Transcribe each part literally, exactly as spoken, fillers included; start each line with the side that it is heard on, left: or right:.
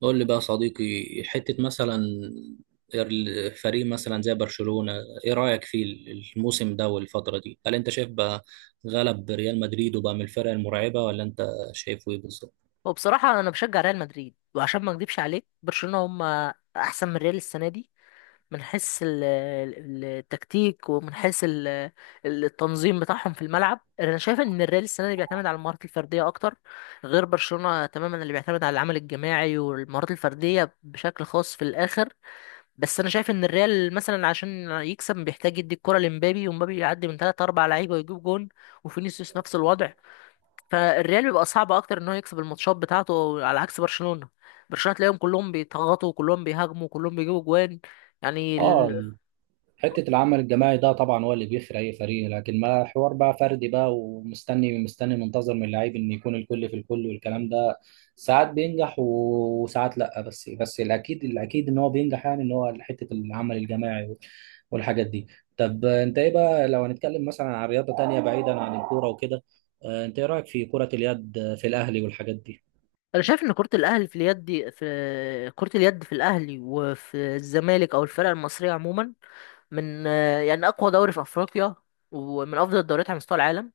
right: قول لي بقى يا صديقي، حتة مثلا الفريق مثلا زي برشلونة، ايه رأيك في الموسم ده والفترة دي؟ هل انت شايف بقى غلب ريال مدريد وبقى من الفرق المرعبة، ولا انت شايفه ايه بالظبط؟
left: وبصراحة أنا بشجع ريال مدريد وعشان ما أكدبش عليك برشلونة هم أحسن من ريال السنة دي، من حيث ال- ال- التكتيك ومن حيث ال- ال- التنظيم بتاعهم في الملعب. أنا شايف إن الريال السنة دي بيعتمد على المهارات الفردية أكتر، غير برشلونة تماما، اللي بيعتمد على العمل الجماعي والمهارات الفردية بشكل خاص في الآخر. بس أنا شايف إن الريال مثلا عشان يكسب بيحتاج يدي الكرة لمبابي، ومبابي يعدي من تلات أربع لعيبة ويجيب جون، وفينيسيوس نفس الوضع. فالريال بيبقى صعب اكتر ان هو يكسب الماتشات بتاعته على عكس برشلونة. برشلونة تلاقيهم كلهم بيتغطوا، كلهم بيهاجموا، كلهم بيجيبوا جوان. يعني
right: اه.
left: ال...
right: حتة العمل الجماعي ده طبعا هو اللي بيفرق أي فريق، لكن ما حوار بقى فردي بقى، ومستني مستني منتظر من اللعيب إن يكون الكل في الكل والكلام ده. ساعات بينجح و- وساعات لأ، بس بس الأكيد الأكيد إن هو بينجح، يعني إن هو حتة العمل الجماعي وال- والحاجات دي. طب أنت إيه بقى لو هنتكلم مثلا عن رياضة تانية بعيدا عن الكورة وكده، آه، أنت إيه رأيك في كرة اليد في الأهلي والحاجات دي؟
left: انا شايف ان كرة الاهلي في اليد دي، في كرة اليد في الاهلي وفي الزمالك او الفرق المصرية عموما، من يعني اقوى دوري في افريقيا، ومن افضل الدوريات على مستوى العالم،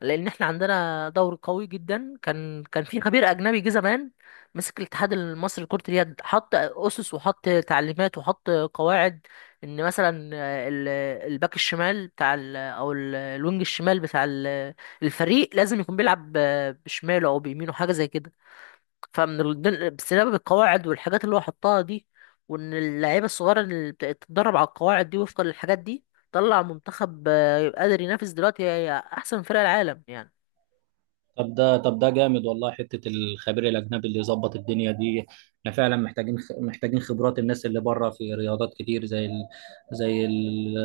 left: لان احنا عندنا دوري قوي جدا. كان كان في خبير اجنبي جه زمان، مسك الاتحاد المصري لكرة اليد، حط اسس وحط تعليمات وحط قواعد. ان مثلا آه، ال- الباك الشمال بتاع ال او ال- الوينج الشمال بتاع ال- الفريق لازم يكون بيلعب ب- بشماله او بيمينه، حاجه زي كده. فمن ال- دل- بسبب القواعد والحاجات اللي هو حطها دي، وان اللعيبه الصغيره اللي بت- بتتدرب على القواعد دي وفقا للحاجات دي، طلع منتخب آه، قادر ينافس دلوقتي احسن فرق العالم يعني.
right: طب ده طب ده جامد والله، حتة الخبير الأجنبي اللي يظبط الدنيا دي. احنا فعلا محتاجين خ- محتاجين خبرات الناس اللي بره في رياضات كتير، زي ال... زي ال-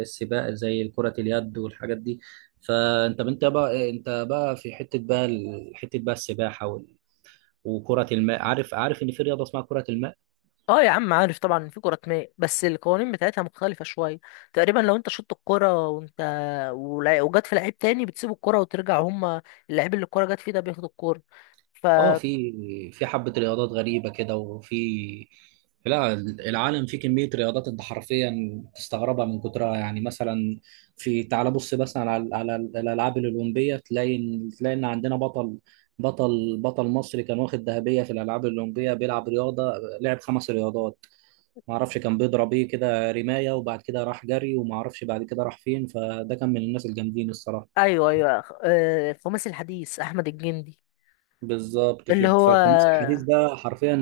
right: السباق، زي كرة اليد والحاجات دي. فأنت أنت بقى أنت بقى في حتة بقى ال- حتة بقى السباحة وال- وكرة الماء. عارف عارف إن في رياضة اسمها كرة الماء.
left: اه يا عم، عارف طبعا ان في كرة ماء بس القوانين بتاعتها مختلفة شوية. تقريبا لو انت شطت الكرة وانت ولا- وجت في لعيب تاني، بتسيب الكرة وترجع، هما اللعيب اللي الكرة جت فيه ده بياخد الكرة. ف
right: اه، في في حبة رياضات غريبة كده. وفي لا، العالم فيه كمية رياضات انت حرفيا تستغربها من كترها. يعني مثلا في، تعال بص مثلا على على الألعاب الأولمبية، تلاقي إن- تلاقي إن عندنا بطل، بطل بطل مصري كان واخد ذهبية في الألعاب الأولمبية، بيلعب رياضة، لعب خمس رياضات. معرفش كان بيضرب ايه كده، رماية، وبعد كده راح جري، ومعرفش بعد كده راح فين، فده كان من الناس الجامدين الصراحة.
left: ايوه، ايوه، آه، الخماسي الحديث احمد الجندي.
right: بالظبط
left: اللي
right: كده،
left: هو
right: فالخماس الحديث ده حرفيا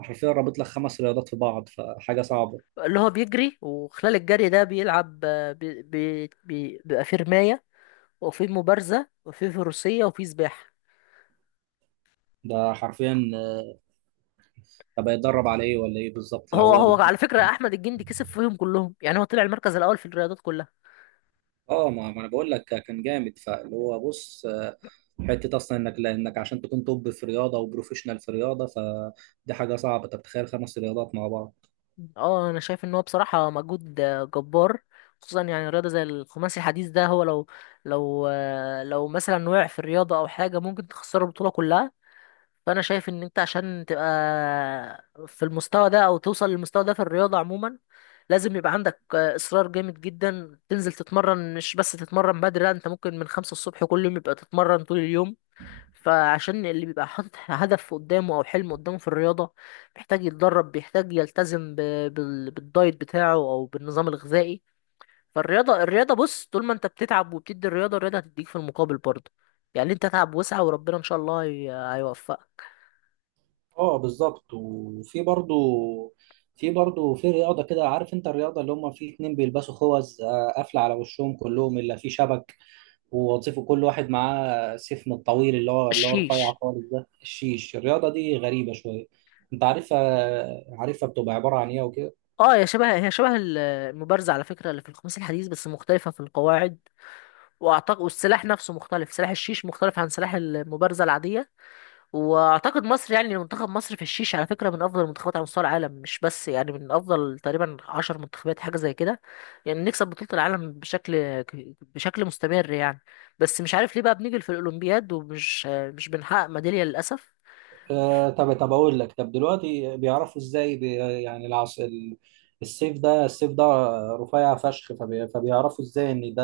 right: حرفيا رابط لك خمس رياضات في بعض، فحاجه صعبه.
left: اللي هو بيجري، وخلال الجري ده بيلعب، آه، بي... بي... بي... بيبقى في رماية وفي مبارزة وفي فروسية وفي سباحة.
right: ده حرفيا. طب هيتدرب على ايه ولا ايه بالظبط لو
left: هو
right: هو
left: هو
right: بد...
left: على فكرة احمد الجندي كسب فيهم كلهم، يعني هو طلع المركز الاول في الرياضات كلها.
right: اه، ما ما انا بقول لك كان جامد، فاللي هو بص، آه، حته اصلا انك لانك عشان تكون توب في رياضه وبروفيشنال في رياضه، فدي حاجه صعبه. طب تخيل خمس رياضات مع بعض.
left: اه، انا شايف ان هو بصراحه مجهود آه، جبار. خصوصا يعني رياضه زي الخماسي الحديث ده، هو لو لو آه، لو مثلا وقع في الرياضه او حاجه ممكن تخسر البطوله كلها. فانا شايف ان انت عشان تبقى في المستوى ده او توصل للمستوى ده في الرياضه عموما، لازم يبقى عندك آه، اصرار جامد جدا، تنزل تتمرن. مش بس تتمرن بدري، لا، انت ممكن من خمسة الصبح كل يوم يبقى تتمرن طول اليوم. فعشان اللي بيبقى حاطط هدف قدامه او حلم قدامه في الرياضه، بيحتاج يتدرب، بيحتاج يلتزم ب... بال... بالدايت بتاعه او بالنظام الغذائي. فالرياضه الرياضه بص، طول ما انت بتتعب وبتدي الرياضه، الرياضه هتديك في المقابل برضه. يعني انت تعب وسعى، وربنا ان شاء الله هي... هيوفقك.
right: اه بالظبط. وفي برضو، في برضو في رياضة كده، عارف؟ انت الرياضة اللي هم في اتنين بيلبسوا خوذ آه، قافلة على وشهم كلهم، الا في شبك، ووظيفه كل واحد معاه سفن الطويل اللي هو اللي هو رفيع
left: الشيش.
right: خالص، ده الشيش، الرياضة دي غريبة شوية. انت عارفها عارفها بتبقى عبارة عن ايه وكده؟
left: اه، يا شبه هي شبه ال- المبارزه على فكره، اللي في الخميس الحديث، بس مختلفه في القواعد. واعتقد والسلاح نفسه مختلف، سلاح الشيش مختلف عن سلاح المبارزه العاديه. واعتقد مصر، يعني منتخب مصر في الشيش على فكره من افضل المنتخبات على مستوى العالم، مش بس يعني من افضل تقريبا عشر منتخبات حاجه زي كده. يعني نكسب بطوله العالم بشكل بشكل مستمر يعني. بس مش عارف ليه بقى بنيجي في الاولمبياد ومش مش بنحقق ميداليه للاسف.
right: آه، طب طب اقول لك، طب دلوقتي بيعرفوا ازاي، بي يعني العص ال- السيف ده السيف ده رفيع فشخ، فبي فبيعرفوا ازاي ان ده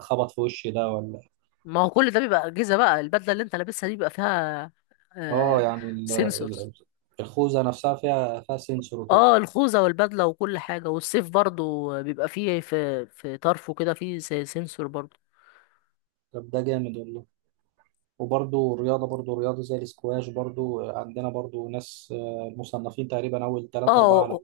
right: خبط في وشي ده ولا؟
left: ما هو كل ده بيبقى اجهزه بقى، البدله اللي انت لابسها دي بيبقى فيها
right: اه،
left: آه
right: يعني ال-
left: سنسورز.
right: ال- الخوذة نفسها فيها فيها سنسور وكده.
left: اه، الخوذه والبدله وكل حاجه، والسيف برضو بيبقى فيه في في طرفه كده فيه سنسور برضو.
right: طب ده جامد والله. وبرضو الرياضة برضو رياضة زي الاسكواش برضو، آه، عندنا برضو ناس آه، مصنفين تقريبا أول تلاتة أربعة على.
left: اه،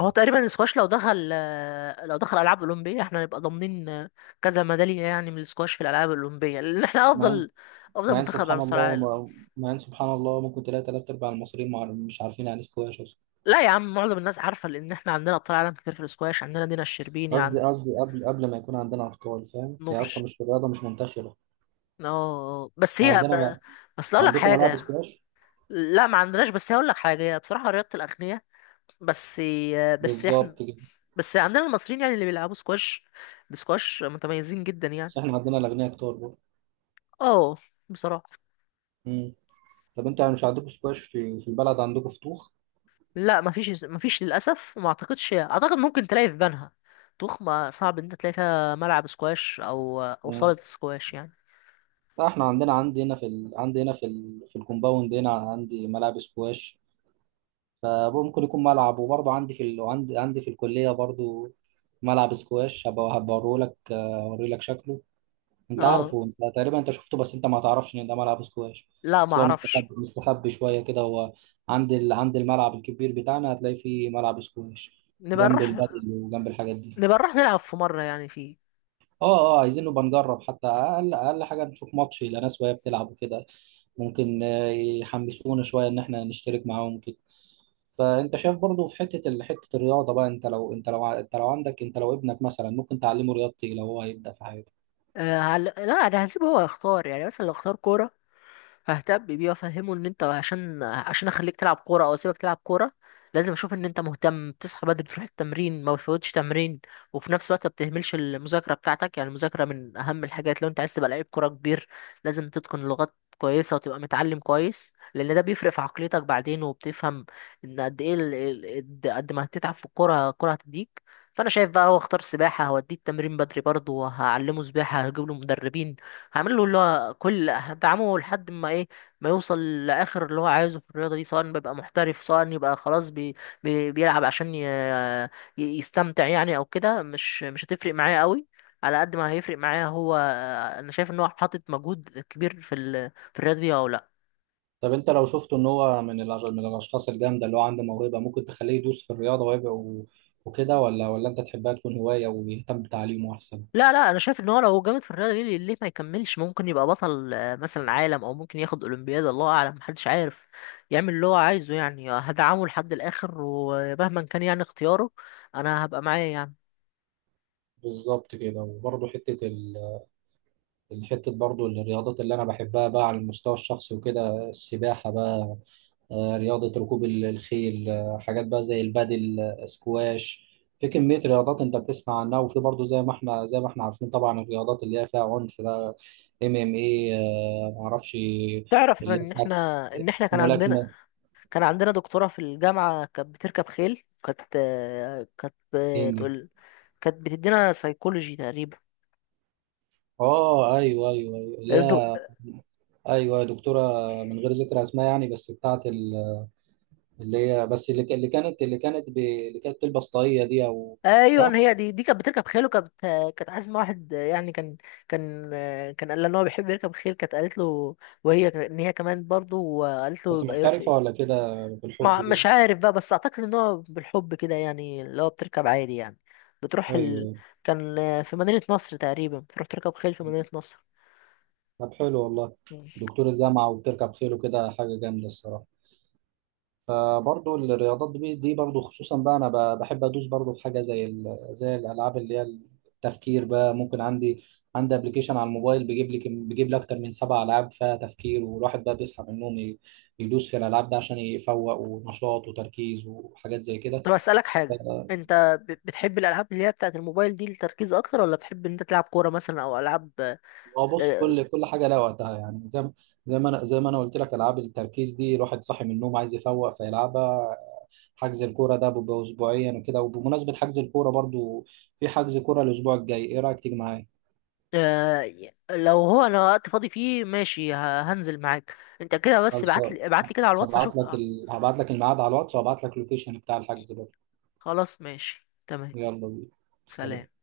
left: هو تقريبا السكواش لو دخل آه، لو دخل العاب اولمبيه احنا هنبقى ضامنين آه، كذا ميداليه يعني من السكواش في الالعاب الاولمبيه، لان احنا
right: مع إن
left: افضل افضل
right: مع إن
left: منتخب على
right: سبحان
left: مستوى
right: الله
left: العالم.
right: مع مع إن سبحان الله ممكن تلاقي تلات أرباع المصريين مع- مش عارفين يعني اسكواش أصلا.
left: لا يا عم، معظم الناس عارفه لان احنا عندنا ابطال عالم كتير في السكواش. عندنا دينا الشربيني،
right: قصدي
left: عند
right: قصدي قبل قبل ما يكون عندنا أطفال، فاهم؟ هي أصلا
left: نورش.
right: مش رياضة، مش منتشرة
left: اه، بس هي
right: عندنا.
left: ب...
right: لا،
left: بس اقول لك
right: عندكم ملاعب
left: حاجه.
right: سكواش؟
left: لا، ما عندناش، بس هقول لك حاجه، هي بصراحه رياضه الاغنياء. بس آه، بس احنا
right: بالظبط كده.
left: بس عندنا المصريين يعني اللي بيلعبوا سكواش، بسكواش متميزين جدا يعني.
right: بس إحنا عندنا الأغنياء كتار برضو.
left: اه، بصراحه.
right: مم. طب أنت مش عندكم سكواش في في البلد؟ عندكم فتوخ؟
left: لا، مفيش مفيش للاسف. وما اعتقدش، اعتقد ممكن تلاقي في بنها. طوخ ما، صعب ان انت تلاقي فيها ملعب سكواش او او صالة سكواش يعني.
right: لا، احنا عندنا عندي هنا في ال... عندي هنا في ال... في الكومباوند هنا عندي ملاعب سكواش. فممكن يكون ملعب. وبرضه عندي في ال... عندي عندي في الكلية برضه ملعب سكواش. هبقى هبقى لك، اوري لك شكله. انت
left: اه،
right: عارفه، انت تقريبا انت شفته، بس انت ما تعرفش ان ده ملعب سكواش.
left: لا ما
right: بس هو مستخبي
left: اعرفش.
right: مستخبي شوية كده هو، عند ال... عند الملعب الكبير بتاعنا هتلاقي فيه ملعب سكواش،
left: نبقى
right: جنب
left: نروح
right: البادل وجنب الحاجات دي.
left: نبقى نروح نلعب في مرة يعني، فيه.
right: اه، اه، عايزين نبقى نجرب، حتى اقل اقل حاجه نشوف ماتش لناس وهي بتلعب وكده. ممكن آه، يحمسونا شويه ان احنا نشترك معاهم كده. فانت شايف برضو في حته ال- حته الرياضه بقى، انت لو انت لو ع- انت لو عندك انت لو ابنك مثلا ممكن تعلمه رياضتي لو هو هيبدا في حياته؟
left: آه هل... لا، انا هسيبه هو يختار، يعني مثلا لو اختار كورة ههتم بيه وافهمه ان انت، عشان عشان اخليك تلعب كوره او اسيبك تلعب كوره، لازم اشوف ان انت مهتم، بتصحى بدري تروح التمرين، ما بتفوتش تمرين، وفي نفس الوقت ما بتهملش المذاكره بتاعتك. يعني المذاكره من اهم الحاجات، لو انت عايز تبقى لعيب كوره كبير لازم تتقن لغات كويسه وتبقى متعلم كويس، لان ده بيفرق في عقليتك بعدين، وبتفهم ان قد ايه ال- ال- قد قد ما هتتعب في الكوره، الكوره هتديك. فانا شايف بقى، هو اختار سباحه، هوديه التمرين بدري برضه، وهعلمه سباحه، هجيب له مدربين، هعمل له اللي هو كل، هدعمه لحد ما ايه ما يوصل لاخر اللي هو عايزه في الرياضه دي، سواء بيبقى محترف، سواء يبقى خلاص بي... بي... بيلعب عشان ي... ي- يستمتع يعني، او كده مش مش هتفرق معايا قوي، على قد ما هيفرق معايا هو. انا شايف ان هو حاطط مجهود كبير في ال... في الرياضه دي او لا.
right: طب انت لو شفته ان هو من الأش- من الاشخاص الجامده، اللي هو عنده موهبه، ممكن تخليه يدوس في الرياضه ويبقى و- وكده؟ ولا ولا انت تحبها تكون هوايه ويهتم بتعليمه احسن؟
left: لا، لا، انا شايف ان هو لو جامد في الرياضه دي، ليه ليه ما يكملش، ممكن يبقى بطل آه، مثلا عالم، او ممكن ياخد اولمبياد، الله اعلم، محدش عارف. يعمل اللي هو عايزه يعني، هدعمه لحد الاخر ومهما كان يعني اختياره، انا هبقى معاه يعني.
right: بالظبط كده. وبرضه حته ال الحتة برضو، الرياضات اللي أنا بحبها بقى على المستوى الشخصي وكده، السباحة بقى، آه، رياضة ركوب ال- الخيل، آه، حاجات بقى زي البادل، آه، سكواش. في كمية رياضات أنت بتسمع عنها. وفي برضو، زي ما إحنا زي ما إحنا عارفين طبعا، الرياضات اللي هي فيها عنف ده، ام ام اي، معرفش،
left: تعرف
right: اللي هي
left: ان
right: بتاعت
left: احنا، ان احنا كان عندنا
right: ملاكمة،
left: كان عندنا دكتوره في الجامعه كانت بتركب خيل. كانت آه، كانت
right: هندي.
left: بتقول، كانت بتدينا سيكولوجي تقريبا.
right: اه، ايوه، ايوه، ايوه، لا، ايوه يا دكتورة، من غير ذكر اسماء يعني، بس بتاعت ال اللي, هي بس اللي, ك- اللي كانت اللي كانت ب... اللي كانت تلبس طاقية دي او. صح.
left: ايوه، هي دي دي كانت بتركب خيل وكانت، كانت عازمه واحد يعني، كان كان كان قال لها ان هو بيحب يركب خيل، كانت قالت له وهي ك- ان هي كمان برضه، وقالت له
right: بس
left: يبقى يروح.
right: محترفة ولا كده بالحب
left: ما مش
right: كده؟
left: عارف بقى، بس اعتقد ان هو بالحب كده يعني، اللي هو بتركب عادي يعني، بتروح ال...
right: ايوه.
left: كان في مدينه نصر تقريبا، بتروح تركب خيل في مدينه نصر.
right: طب حلو والله.
left: مم.
right: دكتور الجامعة وبتركب خيل وكده، حاجة جامدة الصراحة. فبرضه الرياضات دي دي برضه خصوصا بقى، انا ب- بحب ادوس برضه في حاجة زي ال... زي الالعاب اللي هي التفكير بقى. ممكن عندي عندي ابلكيشن على الموبايل بيجيب لك، بيجيب لي اكتر من سبع العاب فيها تفكير، والواحد بقى بيصحى من النوم، ي- يدوس في الالعاب ده عشان يفوق ونشاط وتركيز وحاجات زي كده.
left: طب اسالك حاجه، انت ب- بتحب الالعاب اللي هي بتاعت الموبايل دي للتركيز اكتر، ولا بتحب ان انت تلعب كوره مثلا او العاب؟
right: هو بص،
left: آه،
right: كل كل حاجه لها وقتها، يعني زي ما زي ما انا زي ما انا قلت لك، العاب التركيز دي الواحد صاحي من النوم عايز يفوق فيلعبها. حجز الكوره ده بيبقى اسبوعيا وكده. وبمناسبه حجز الكوره برضو، في حجز كوره الاسبوع الجاي، ايه رايك تيجي معايا؟
left: آه، لو هو، انا وقت فاضي فيه ماشي ه- هنزل معاك انت كده. بس ابعت
right: خلصان.
left: لي ابعت لي كده على الواتس
right: هبعت
left: اشوف.
right: لك
left: آه،
right: ال... هبعت لك الميعاد على الواتس، وهبعت لك اللوكيشن بتاع الحجز برضو.
left: خلاص، ماشي، تمام.
right: يلا بينا. سلام.
left: سلام.